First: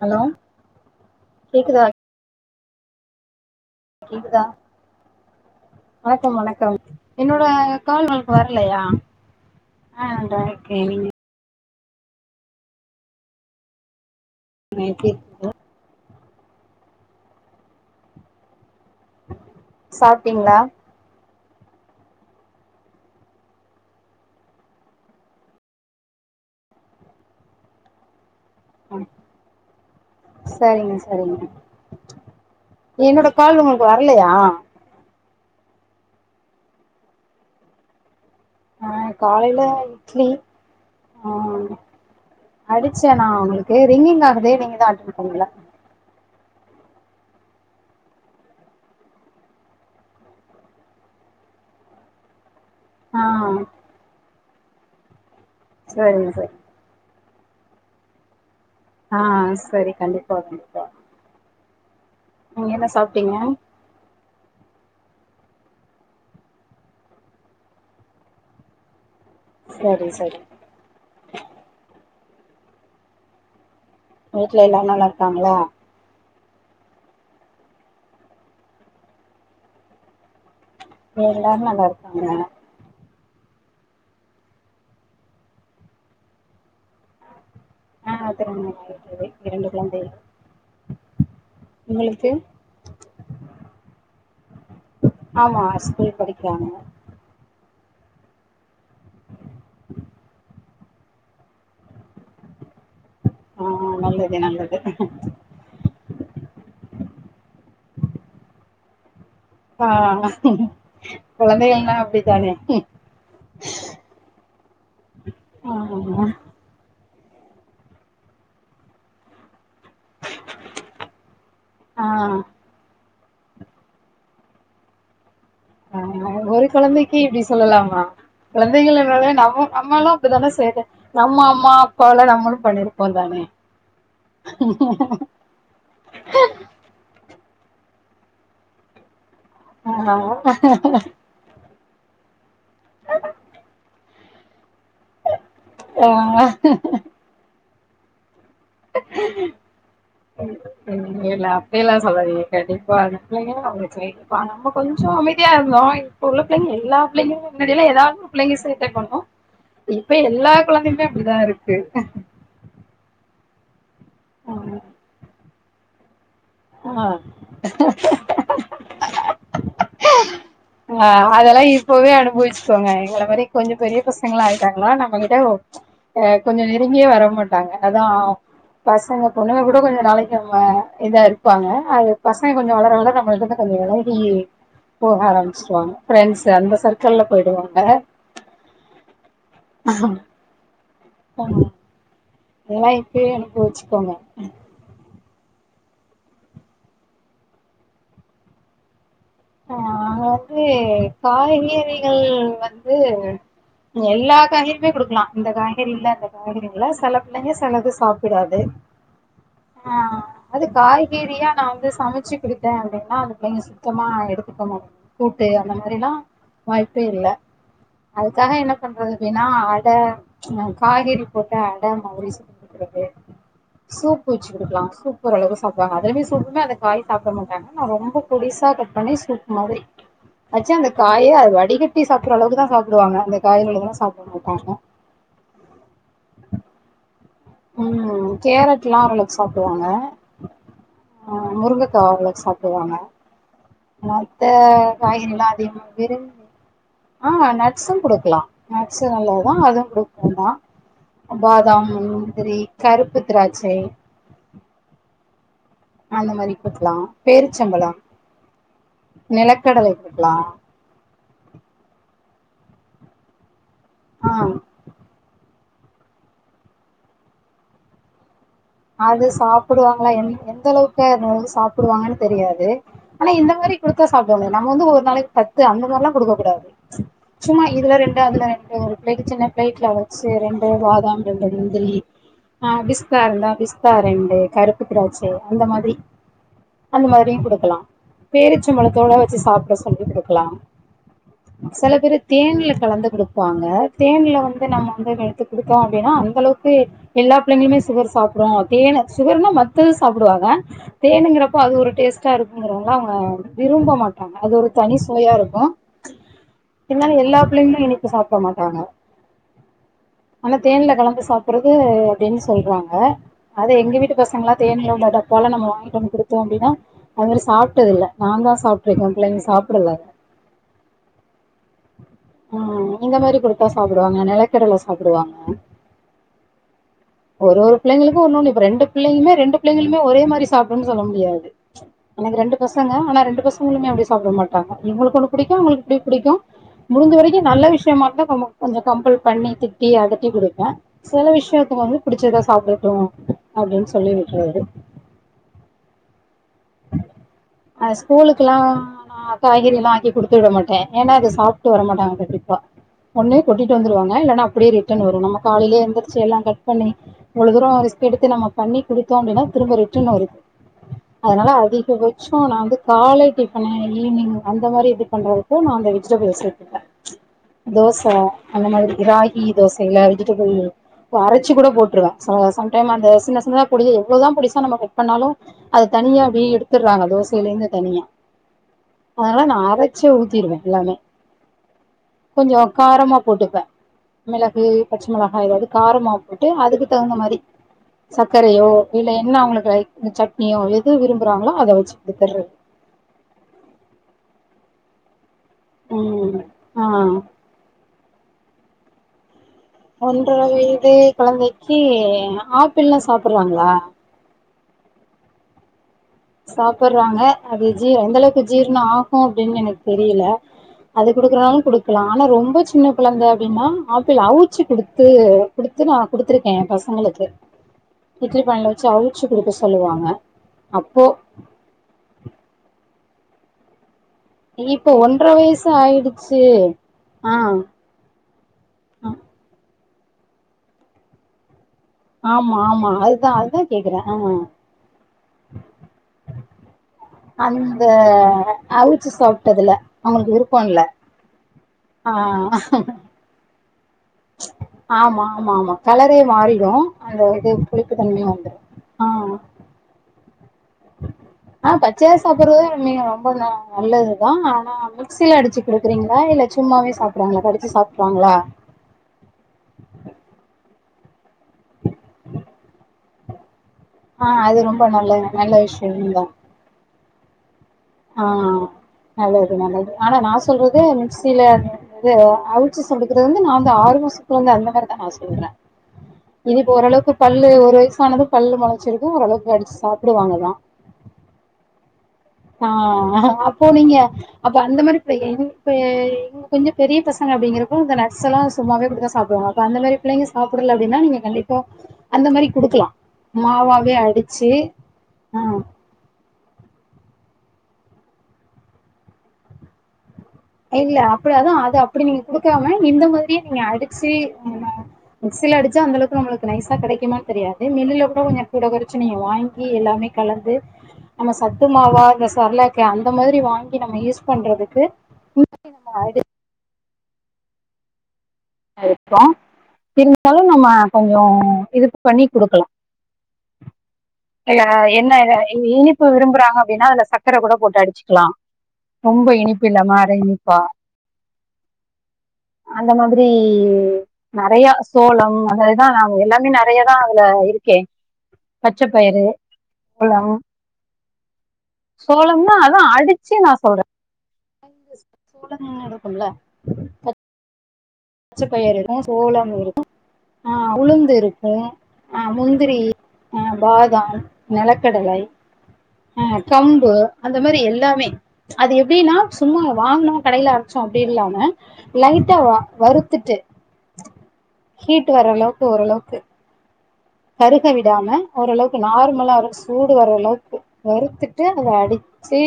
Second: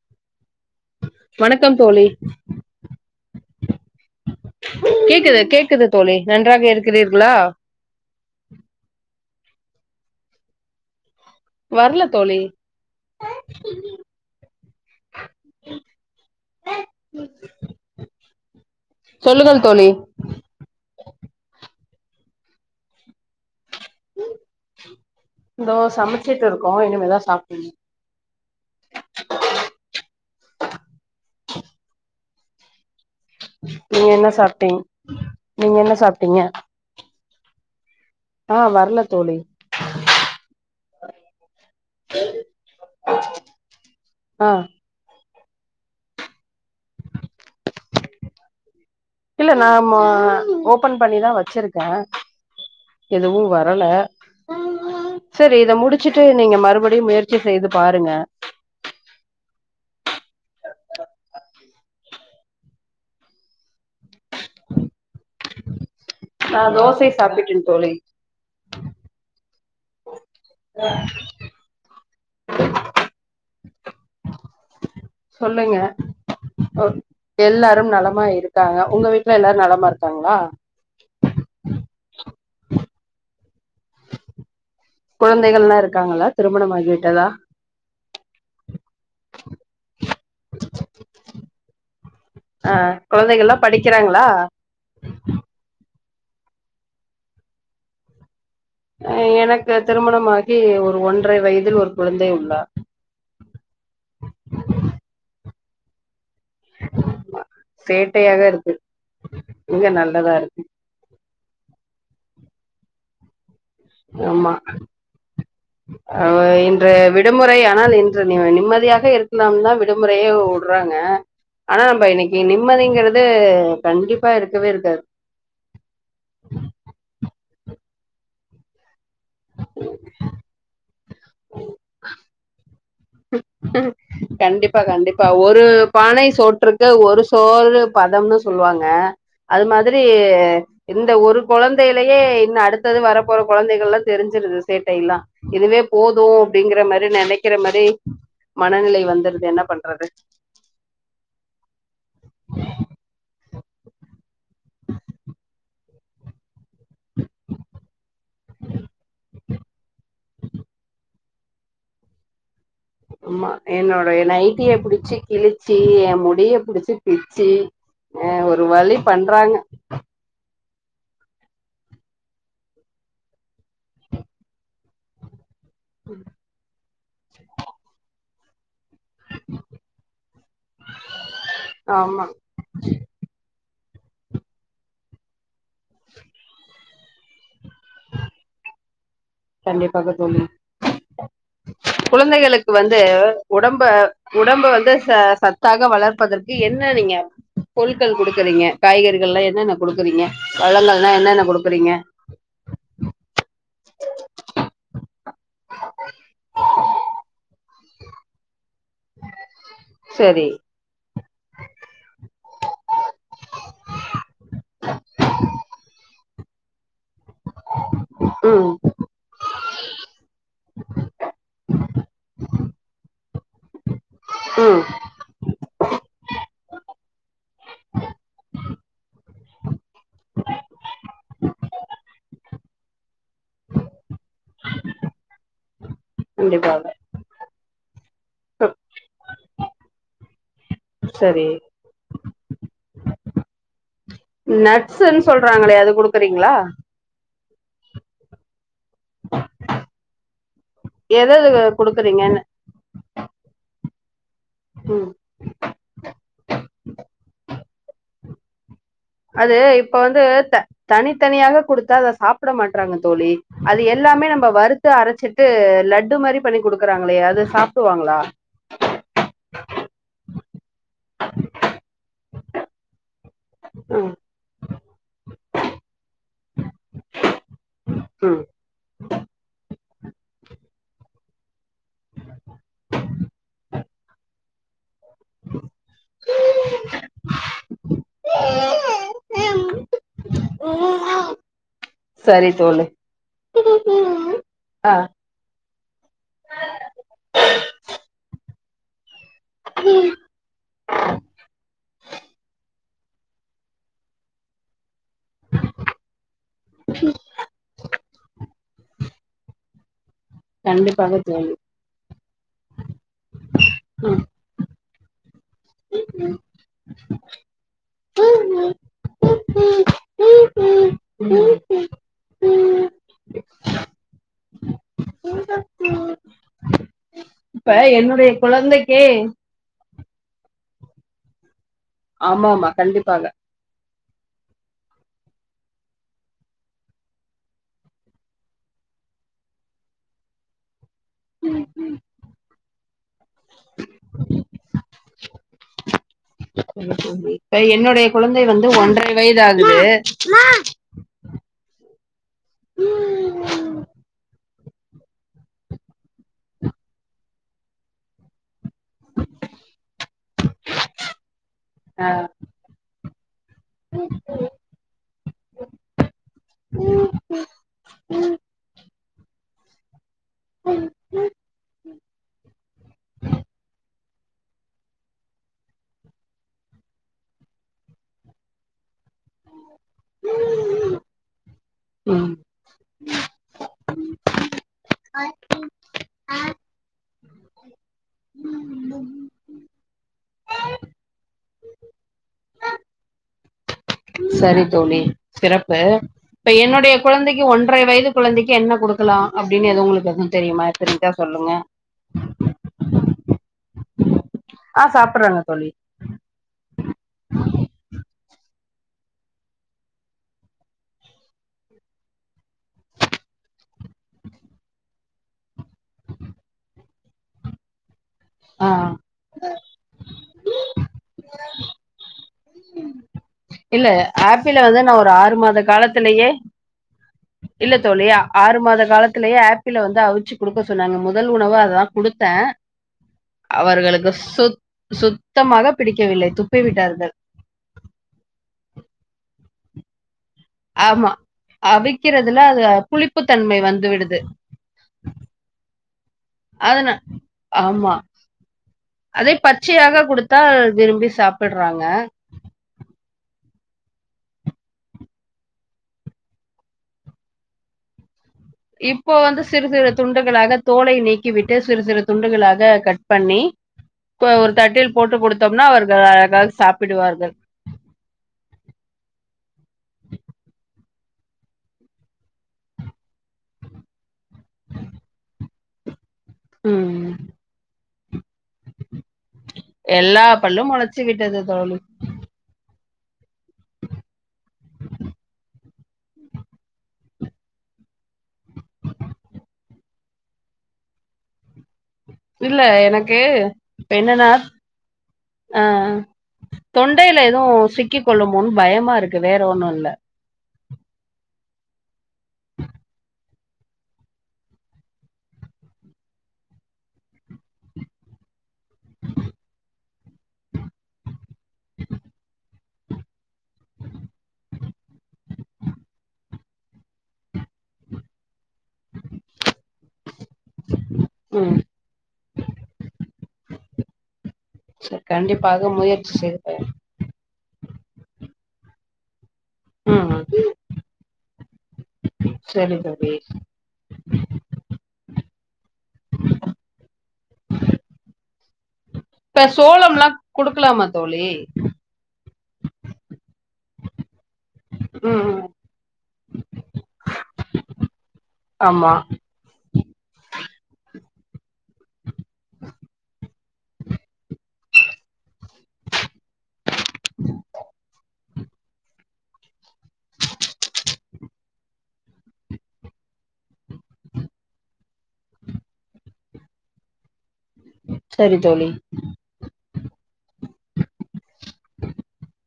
Hello வணக்கம் கேக்குதா தோழி கேக்குதா கேக்குது கேக்குது தோழி வணக்கம் நன்றாக வணக்கம் இருக்குறீர்களா என்னோட கால் உங்களுக்கு வர்லையா ஆ நன்றாக இருக்கிறேன் நீங்க வர்ல தோழி நேத்தி சொல்லுங்கள் தோழி ப்ட்டீங்களா இதோ சமச்சிட்டு இருக்கோ இனிமேதா சாப்புன்னும் சரிங்க சரிங்க என்னோட கால் உங்களுக்கு நீங்க வர்லியா என்ன சாப்ட்டீங் நீங்க என்ன சாப்ட்டீங்க ஆ வரல தோழி காலைல இட்லி ஆ அடிச்சே நா உங்களுக்கு ரிங்கிங் ஆ ஆகுதே நீங்கதா ஆட்டன் பண்ல இல்ல நா ஆமா ஓபன் பண்ணிதா வச்சிருக்கே ஆ எதுவும் வரல செரி இத முடிச்சுட்டு சரிங்க சரி நீங்க மறுபடியு முயற்சி செய்து பாருங்க ஆ சரி கண்டிப்பா கண்டிப்பா நீங்க என்ன சாப்ட்டீங்க நா தோசை சாப்பிட்டேன் தோழி சரி சரி ஆ வீட்ல எல்லாரு நல்லாருக்காங்ளா ம் எல்லாரும் நலமா இருக்காங்க உங்க வீட்ல எல்லாரும் நலமா இருக்காங்களா இங்க எல்லாரு நல்லாருக்காங்க குழந்தைகள்லா இருக்காங்களா திருமணம் ஆகிவிட்டதா ஆ திருமணம் ஆகிவிட்டது இரண்டு குழந்தைகள் உங்களு அ குழந்தைகள்லா படிக்கிறாங்களா ஆமா ஸ்கூல் படிக்கிறாங்க அ எனக்கு திருமணமாகி ஒரு ஒன்ரை வயதில் ஒரு குழந்தை உள்ளார் ஆ நல்லது நல்லது சேட்டையாக இருக்கு இங்க ஆ நல்லதா இருக்கு குழந்தைகள்ன்னா அப்டிதானே ஆமா ஆமா அவ அ விடுமுறை ஆனால் இன்று நிவ நிம்மதியாக இருக் லாம் தா விடுமுறையே உட்றாங்க ஆனா ஆ நம்ப இன்னிக்கி நிம் நிம்மதிங்கறது கண்டிப்பா இருக்கவே இருக்காது ஆஹ ஒரு கொழந்தைக்கு இப்படி சொல்லலாமா கொழந்தைகளனாலே நம்ம அம்மாலா அப்டிதான சேட்ட நம்ம அம்மா அப்பாவால நம்மளும் பண்ணிரு ப்போ தானே கண்டிப்பா கண்டிப்பா ஒரு பானை சோற்றுக்கு ஒரு சோறு பதம்னு சொல்லுவாங்க அது மாதிரி ஆ இந்த ஒரு கொழந்தையிலயே இன்னு அடுத்தது வரப்போற கொழந்தைகள்லா தெரிஞ்சிருது சேட்டை எல்லா இதுவே போது ஆ அப்டிங்கிற மரே நெனைக்கிற மரே மனநிலை வந்துருது என்ன பண்றது ம் ம் இல்ல இல்ல அப்டியெல்லா சொல்லாதீங்க கண்டிப்பா அந்த பிள்ளைங்க அவுங்க செய்திப்பா நம்ம கொஞ்சோ அமைதியா இருந்தோ இப்ப உள்ள பிள்ளைங்க எல்லா பிள்ளைங்களுமே முன்னடியிலா ஏதாவது ஒரு பிள்ளைங்க சேட்டை பண்ணு இப்ப எல்லா கொழந்தையுமே அப்படிதா இருக்கு ஆமா என்னோட எ நைட்டிய புடிச்சு கிழிச்சி எ முடிய ஆ புடிச்சு பிச்சு அ ஒரு வழி பண்றாங்க ஆ அதெல்லா இப்பவே அனுபவச்சுக்கோங்க எங்கள மாரி கொஞ்சோ பெரிய பசங்களா ஆயிட்டாங்களா நம்மகிட்ட அ கொஞ்சோ நெருங்கியே வர மாட்டாங்க அதா பசங்க பொண்ணுங்க கூட கொஞ்சோ நாளைக்கு நம்ம இதா இருப்பாங்க அது ஆமா பசங் க கொஞ்சோ வளர வளர நம்மள்கிட்ட கொஞ்சோ வெலகி போக ஆரம்பிச்சிருவாங்க ஃப்ரெண்ட்ஸ் அந்த சர் க்குல்ல போயிடுவாங்க கண்டிப்பாக தோழி ஆமா குழந்தைகளுக்கு இதெல்லா வந்து இப்பயே உடம்ப அனுபவிச்சுக்கோங்க உடம்ப வந்து ச சத் தாக வளர்ப்பதற்கு என்ன நீங்க பொருட்கள் குடுக்கறீங்க காய்கறிகள்லா என்னென்ன ஆ குடுக்குறீங்க பழங்கள்ல்லா என்னன்ன குடுக்குறீங்க ம் வந்து எல்லா காய்கறியுமே குடுக்லா இந்த காய்கறி இல்ல அந்த காய்கறி இல்ல செல பிள்ளைங்க செலது சாப்பிடாது ஆ சரி அது காய் கறியா நா வந்து சமைச்சு குடுத்தே அப்டின்னா அது கொஞ்சோ சுத்தமா எடுத்துக்கமாட்டாங் கூட்டு அந்த மாரில்லா வாய்ப்பே இல்ல அதுக்காக ம் என்ன பண்றது னா அட காய்கறி போட்ட அட மாரி சுட்டு குடுக்கறது சூப்பு வச்சு ம் குடுக்கலா சூப் ஓரளவுக் சாப்டுவாங்க அதுலுமே சூப்புமே அந்த காய் சாப்ட மாட்டாங்க நா ரொம்ப பொடிசா கட் பண்ணி சூப்பு மாதிரி அக்ஷவளா அந்த காயே வடிகட்டி சாப்டறளவுக்கு தா சாப்டுவாங்க அந்த காய்களுக்குதா சாப்பிட மாட்டாங்க கண்டிப்பாக ம் ம் கேரட்ல்லா அவ்ளோக்கு சாப்டுவாங்க சரி முருங்கக்கா அவ்ளோக்கு சாப் டுவாங்க மத்த நட்ஸ்ன்னு காய்கறி எல்லா சொல்றாங்களே அதிகமா அது வந்து குடுக்குறீங்களா ஆ நட்ஸும் குடுக்கலா நட்ஸும் நல்லது தா அதுவு குடுக்கலாதா எத எது பாதாம் முந் குடுக்குறீங்கன்னு திரி கருப்புத் திராச்சை ம் அந்த மாரி குடுக்கலா பேருச்சம்பழம் அது இப்ப வந்து குடுக்கலா தனித்தனியாவே குடுத்தா அத சாப்ட மாட்டறாங்க தோழி அது எல்லாமே ஆ நம்ம வரு த்து அரைச்சிட்டு லட்டு மாரி பண்ணி குடுக்கறாங்களே அத சாப்டுவாங்களா அது சாப்பிடுவாங்களா எ எந்த அளவுக்கு அது வந்து சாப்பிடுவாங்கன்னு தெரியாது ஆனா இந்த அந்த மாரி குடுத்த ம் சாப்பிடுவாங்க நம்ம வந்து ஒரு நாளைக் பத்து அந்த மாதிரிலா குடுக்ககூடாது சும்மா இதுல ரெண்டு ம் அதுல ரெண்டு ஒரு பிளேட்ல சின்ன பிளேட்ல வச்சு ரெண்டு பாதாம் ரெண்டு முந்திரி ஆ பிஸ்தா இருந்தா பிஸ்தா ரெண்டு கருப்பு திராட்சை அந்த மாதிரி அந்த மாதிரியும் கொடுக்கலாம் பேரிச்சம்பளத்தோட வச்சு சாப்பிட சொல்லி கொடுக்கலாம் சில பேரு சரி தேன்ல தோழி கலந்து கொடுப்பாங்க தேன்ல வந்து ஆ நம்ம வந்து எத்து கொடுத்தோம் அப்படின்னா அந்த அளவுக்கு எல்லா பிள்ளைளுமே சுகர் சாப்பிடும் தேன் சுகர்னா ம து சாப்பிடுவாங்க தேனுுங்கிறப்போ அது ஒரு டேஸ்ட்டா இருக்குங்கிறவங்கள அவங்க விரும்ப மாட்டாங்க அது ஒரு தனி சுவையா இருக்கும் என்னாலும் எல்லா பிள்ளைகளும் இனிப்பு சாப்பிட மாட்டாங்க ஆனா தேனல கண்டிப்பாக கலந்து தோழி சாப்பிடுறது அப்படின்னு சொல்றாங்க அத எங்க வீட்டு பசங்களான் தேன்ல உள்ள டப்பால நம்ம வாங்கிட்டோம் கொடுத்தோம் அப்படின்னா தேன் அவரு சாப்பிட்டதில்ல நான்தான் சாப்டேருக்கேன் புள்ளைங்க சாப்படல ம் இந்த மாதிரி கொடுத்தா சாப்பிடுவாங்க நிலக்கடலை சாப்பிடுவாங்க இப்ப பிள்ளைங்களுக்கு என்னுடைய ஒன்னொன்னு இப்ப ரெண்டு குழந்தைக்கே பிள்ளைங்களுமே ரெண்டு பிள்ளைளுமே ஒரே மாதிரி சாப்ட்டுனு சொல்ல முடியாது எனக்கு ஆமா ரெண்டு ஆமா பசங்க ஆனா கண்டிப்பாக ரெண்டு பசங்க வங்களுமே அப்படி சாப்பிட மாட்டாங்க இவங்களுக்கு ஒண்ணு பிடிக்கும் அவங்களுக்குப்படி பிடிக்கும் முடிஞ வரைக்கும் நல்ல விஷயமா இருதான் கொஞ்சம் கம்பல் பண்ணி திட்டி அதட்டி கொடுப்பேன் சில விஷயத்துல வந்து புிடிச்சதை சாப்பிடட்டும் அப்படின்னு சொல்லி விட்ருவாரு இப்ப அ என்னுடைய குழந்தை ஸ்கூலுக்குல்லா வந்து ஒன்றரை நா வயது ஆகுது காய்கறில்லா ஆக்கி குடுத்து விட மாட்டே ஏன்னா அது சாப்பிட்டு வரமாட்டாங்க கண்டீப்பா ஒன்னு கொட்டிட்டு வந்துருவாங்க இல்லன்னா அப்படியே ரிட்டர்ன் வரும் நம்ம காலையே எந்திரச்ச எல்லாம் கட் பண்ணி இவ்வளவு தூரம் ரிஸ்க்கு எடுத்து நம்ம பண்ணி கொடுத்தோம் அப்படின திரும்ப ரிட்டன் வருது அதனால அதிகபட்சம் நான் வந்து கால டிஃபன் ஈவினிங் அந்த மாதிரி இது பண்றதுக்கு நான் அந்த வெஜிடபிள் சேர்த்துப்பேன் தோசை அந்த மாதிரி ராகி தோசை எல்லாம் அரைச்சு கூட போட்டுருவேன் சம்டைம் அந்த சின்ன சின்னதா பொடியா அவ்ளோதான் புடிசா நம கட் பண்ணாலும் அது தனியா அப்டியே எடுத்துடுறாங்க தோசையிலே இருந்து தனியா அதனால நான் அரைச்சே ஊத்திடுவேன் எல்லாமே ம் கொஞ்சம் காரமா போட்டுப்பேன் மிளகு பச்சை மிளகாய் ஏதாவது காரமாக போட்டு அதுக்கு தகுந்த மாதிரி சர்க்கரையோ இல்லை என்ன அவங்களுக்கு லைக் சட்னியோ எது விரும்புறாங்களோ அதை வச்சு குடுத்துறது சரி தோழி சிறப்பு ம் இப்ப என்னுடைய ஆ கொழந்தைக் கி ஒன்றை வயது கொழந்தைக்கு என்ன குடுக்கலாம் அப்டினு எதுவும் ஊட் ஒன்ற வயது கொழந்தைக்கு ஆப்பிள்ல்லாம் சாப்பறாங்களா ஆ சாப்பறாங்க தோழி சாப்பறாங்க அது ஜீ எந்தளவுக்கு ஜீரணம் ஆகும் அப்டின்னு எனக்கு தெரில அது குடுக்குறனாலும் குடுக்கலாம் ஆனா ரொம்ப சின்ன கொழந்தை அப்டின்னா ஆப்பிள் அவிச்சு குடுத்து குடுத்து நான் குடுத்துருக்கேன் என் பசங்களுக்கு இட்லி ஆ பாணைல வச்சு அவிச்சி குடுக்க சொல்லுவாங்க போ இல்ல ஆப்பிள் வந்து இப்ப நான் ஒரு ஒன்ற ஆறு மாத வயசு காலத்துலயே ஆயிடுச்சு ஆ இல்ல தோழி ஆறு மாத அ காலத்லேயே ஆப்பிள் வந்து அவிச்சு கொடுக்க சொன்னாங்க முதல் உணவு அதான் ஆமா ஆமா அதுதா அதுதா கேக்குறே அவர்களுக்கு ஆ சொ சுத்தமாக பிடிக்கவில்லை துப்பி விட்டார்கள் அந்த அவிச்சு சாப்ட்டதுல அவங்களுக்கு விருப்போ இல் ஆமா அவிக்கறதுல அது புளிப்புத்தன்மை வந்து விடுது ஆமா ஆமா ஆமா கலரே மாறிடு அதனா அந்த இது ஆமா. புளிப்பு தன்மையு வந்துடு அதே பச்சையாக குடுத்தா விரும்பி சாப்படறாங்க சாப்படறது உண்மையா ரொம்ப நல்லதுதா ஆனா மிக்சில அடிச்சு குடுக்கறீங்களா இல்ல சும்மாவே சாப் சாப்றாங்களா கடிச்சி சாப்பறாங்களா இப்போ வந்து சிறு சிறு துண்டுகளாக தோலை நீக்கி விட்டு சிறு சிறு துண்டுகளாக கட் ட் பண்ணி ஆ ஒரு அது ரொம்ப தட்டில் போட்டு நல்ல நல்ல குடுத்தோம்னா அவர்கள் விஷயம்தான் அழகாக சாப்பிடுவார்கள் ஆ ஆ நல்லது நல்லது ஆனா நா சொல்றது மிக்ஸ்சில இது அவுச்சு குடுக்கறது வந்து நா வந்து ஆறு மாசத்துல இருந்து அந்த மாறிதா நா சொல்றே இதுக்கு ஓரளவுக்கு ம். பல்லு ஒரு வயசானது பல்லு முளச்சிருக்கு ஓரளவுக்கு கடிச்சு சாப்பிடுவாங்கதா வச்சு கிட்டது தோழி ஆ அப்போ நீங்க அப்ப அந்த மாறி செய்யங்க செய் கொஞ்ச பெரிய பசங்க அப்டிகரப்ப நட்ஸ்லா சும்மாவே குடுத்தா சாப்டுவாங்க அந்த மாறிபுள்ளைங்க சாப்டல அப்டினா நீங்க கண்டி வா இல்ல எனக்கு இப்ப என்னன்னா அடிச்சு ஆ தொண்டையில எதுவு சிக்கிக் கொள்ளுமோன்னு பயமா இருக்கு வேற ஒண்ணு இல்ல இல்ல அப்டி அதா அது அப்டி நீங்க குடுக்காம இந்த மாறியே நீங்க அடிச்சு மிக்சில அடிச்சா அந்தளவுக்கு நம்மளுக்கு நைசா கடைக்குமானு தெரியாது மில்லுல கூட கொஞ்சம் கூட குறச்சி நீங்க வாங்கி எல்லாமே கலந்து நம்ம சத்து மாவா இந்த செரலேக்கா அந்த மாறி வாங்கி நம்ம யூஸ் பண்றதுக்கு [unintelligible] அது இருக்கலா இருந்தாலு நம்ம கொஞ்சோ ம். இது பண்ணி குடுக்கலா எறா சரி என்ன இது கண்டிப்பாக இனிப்பு முயற்சி செய்து விரும்பறாங்க ப அப்டினா அதுல ச சக்கர கூட போட்டு அடிச்சுக்கலா ரொம்ப இனிப்பு இல்லாம அர ம். இனிப்பா சேரி தோழி ம்ம்ம் நறைய சோளம் அதுதா நா எல்லாமே நறைய தா அதுல இருக்கே பச்ச பயிறு எல்லாம் க்லாமா தோழி சோழம்னா அதா அடிச்சு நா சொல்றே [inaudible] ம். [unintelligible] இருக்கும்ல பத் பச்ச பயிர் ஆமா. [inaudible] சோளம் [inaudible] உளுந்து இருக்கு அ முந்திரி அ பாதாம் நெலக்கடலை ஆ கம்பு அந்த மாரி எல்லாமே அது எப்டினா சும்மா வாங்னோ கடைல அரைச்சோ அப்டி இல்லாம லைட்டா வறுத்துட்டு ஹீட் வர அளவுக்கு ஓரளவுக்கு கருக விடாம சரி தோழி. ஓரளவுக்கு நார்மலா சூடு வரளவுக்கு வறுத்துட்டு அத அடுச்சு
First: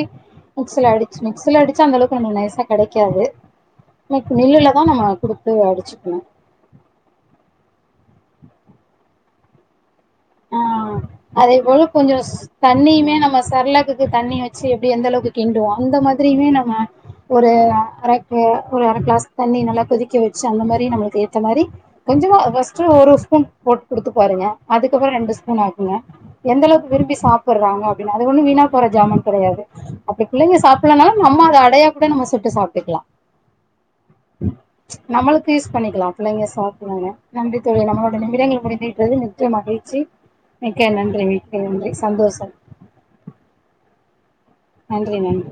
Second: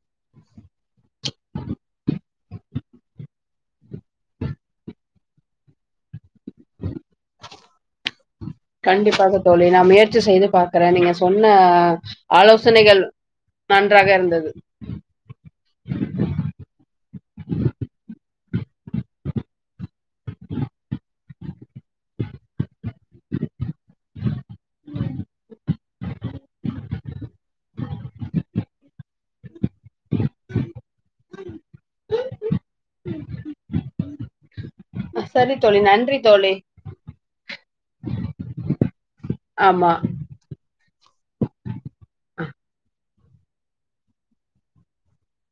மிக்சில அடுச்சு மிக்சில அடுச்சா அந்தளவுக்கு வந்து நைசா கெடைக்காது மில்லுல தா நம்ம குடுத்து அடுச்சுக்கணு கண்டிப்பாக தோழி நா முய ற்சி செய்து ஆ பாக்கறே நீங்க சொன்ன அதே போல கொஞ்சோ ஆலோசனைகள் தண்ணியுமே நம்ம சர்லாக்குக்கு நன்றாக தண்ணி இருந்தது வச்சு எப்டி எந்தளவுக்கு கிண்டுவோ அந்த மாதிரியுமே நம்ம ஒரு அரைக்கு ஒரு அர கிளாஸ் தண்ணி நல்லா கொதிக்க வச்சு அந்த மாரி நம்ளுக்கு ஏத்த மாரி கொஞ்சமா ஃபஸ்ட்டு ஒரு ஸ்பூன் போட் குடுத்து பாருங்க அதுக் கப்றோ ரெண்டு ஸ்பூன் ஆக்குங்க எந்த அளவுக்கு விரும்பி சாப்புட்றாங்க அப்டின்னு அது ஒன்னு வீணா போற ஜாமான் கெடையாது அப்டி புள்ளைங்க சாப்பல்லனாலு நம்ம அத அடையா கூட நம்ம சுட்டு சாப்ட்டுக்லா சரி நம்மளுக்கு யூஸ் தோழி பண்ணிக்கலா நன்றி பிள்ளைங்க தோழி சாப்டுவாங்க நன்றி தோழி நம்மளோட நிமிடங்கள் முடிந்து விட்டது நி்ச்சயமாக ஆமா மிக்க நன்றி மிக்க நன்றி சந்தோஷம் நன்றி நன்றி